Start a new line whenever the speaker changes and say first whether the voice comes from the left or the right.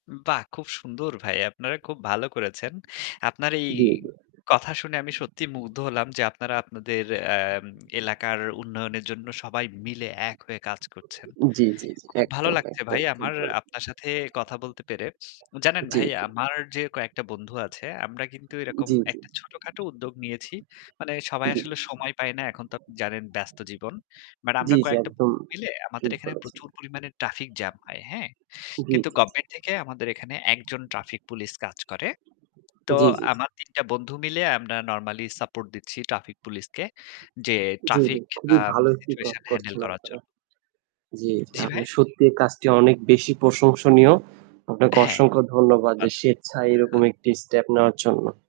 left: বাহ! খুব সুন্দর ভাই। আপনারা খুব ভালো করেছেন। আপনার এই
right: জ্বী, জ্বী, জ্বী।
left: কথা শুনে আমি সত্যিই মুগ্ধ হলাম যে আপনারা আপনাদের এম এলাকার উন্নয়নের জন্য সবাই মিলে এক হয়ে কাজ করছেন।
right: জ্বী, জ্বী, জ্বী।
left: খুব ভালো
right: একদম,
left: লাগছে
right: একদম
left: ভাই
right: ঠিক
left: আমার
right: বলেছেন।
left: আপনার সাথে কথা বলতে পেরে। জানেন
right: জ্বি,
left: ভাই?
right: জ্বি।
left: আমার যে কয়েকটা বন্ধু আছে আমরা কিন্তু এরকম
right: জ্বি, জ্বি।
left: একটা ছোটখাটো উদ্যোগ নিয়েছি। মানে সবাই
right: জী।
left: আসলে সময় পায় না। এখন তো আপনি জানেন ব্যস্ত জীবন। বাট আমরা
right: জ্বী, জ্বী।
left: কয়েকটা
right: একদম
left: বন্ধু মিলে আমাদের
right: ঠিক
left: এখানে
right: বলেছেন।
left: প্রচুর পরিমাণে ট্রাফিক জাম হয়। হ্যাঁ?
right: জী,
left: কিন্তু
right: জী, জী।
left: গভমেন্ট থেকে আমাদের এখানে একজন ট্রাফিক পুলিশ কাজ করে। তো
right: জ্বী, জ্বী, জ্বী।
left: আমার ৩ টা বন্ধু মিলে আমরা normally support দিচ্ছি ট্রাফিক পুলিশকে যে
right: জ্বি, জ্বি।
left: ট্রাফিক
right: খুবই
left: আম
right: ভালো একটি কাজ
left: situation handle
right: করছেন
left: করার
right: আপনারা।
left: জন্য।
right: জ্বী, জ্বী,
left: জ্বি, ভাই?
right: আপনার সত্যি কাজটি অনেক বেশি প্রশংসনীয়। আপনাকে
left: হ্যাঁ।
right: অসংখ্য ধন্যবাদ যে
left: [unintelligible]
right: স্বেচ্ছায় এরকম একটি step নেওয়ার জন্য।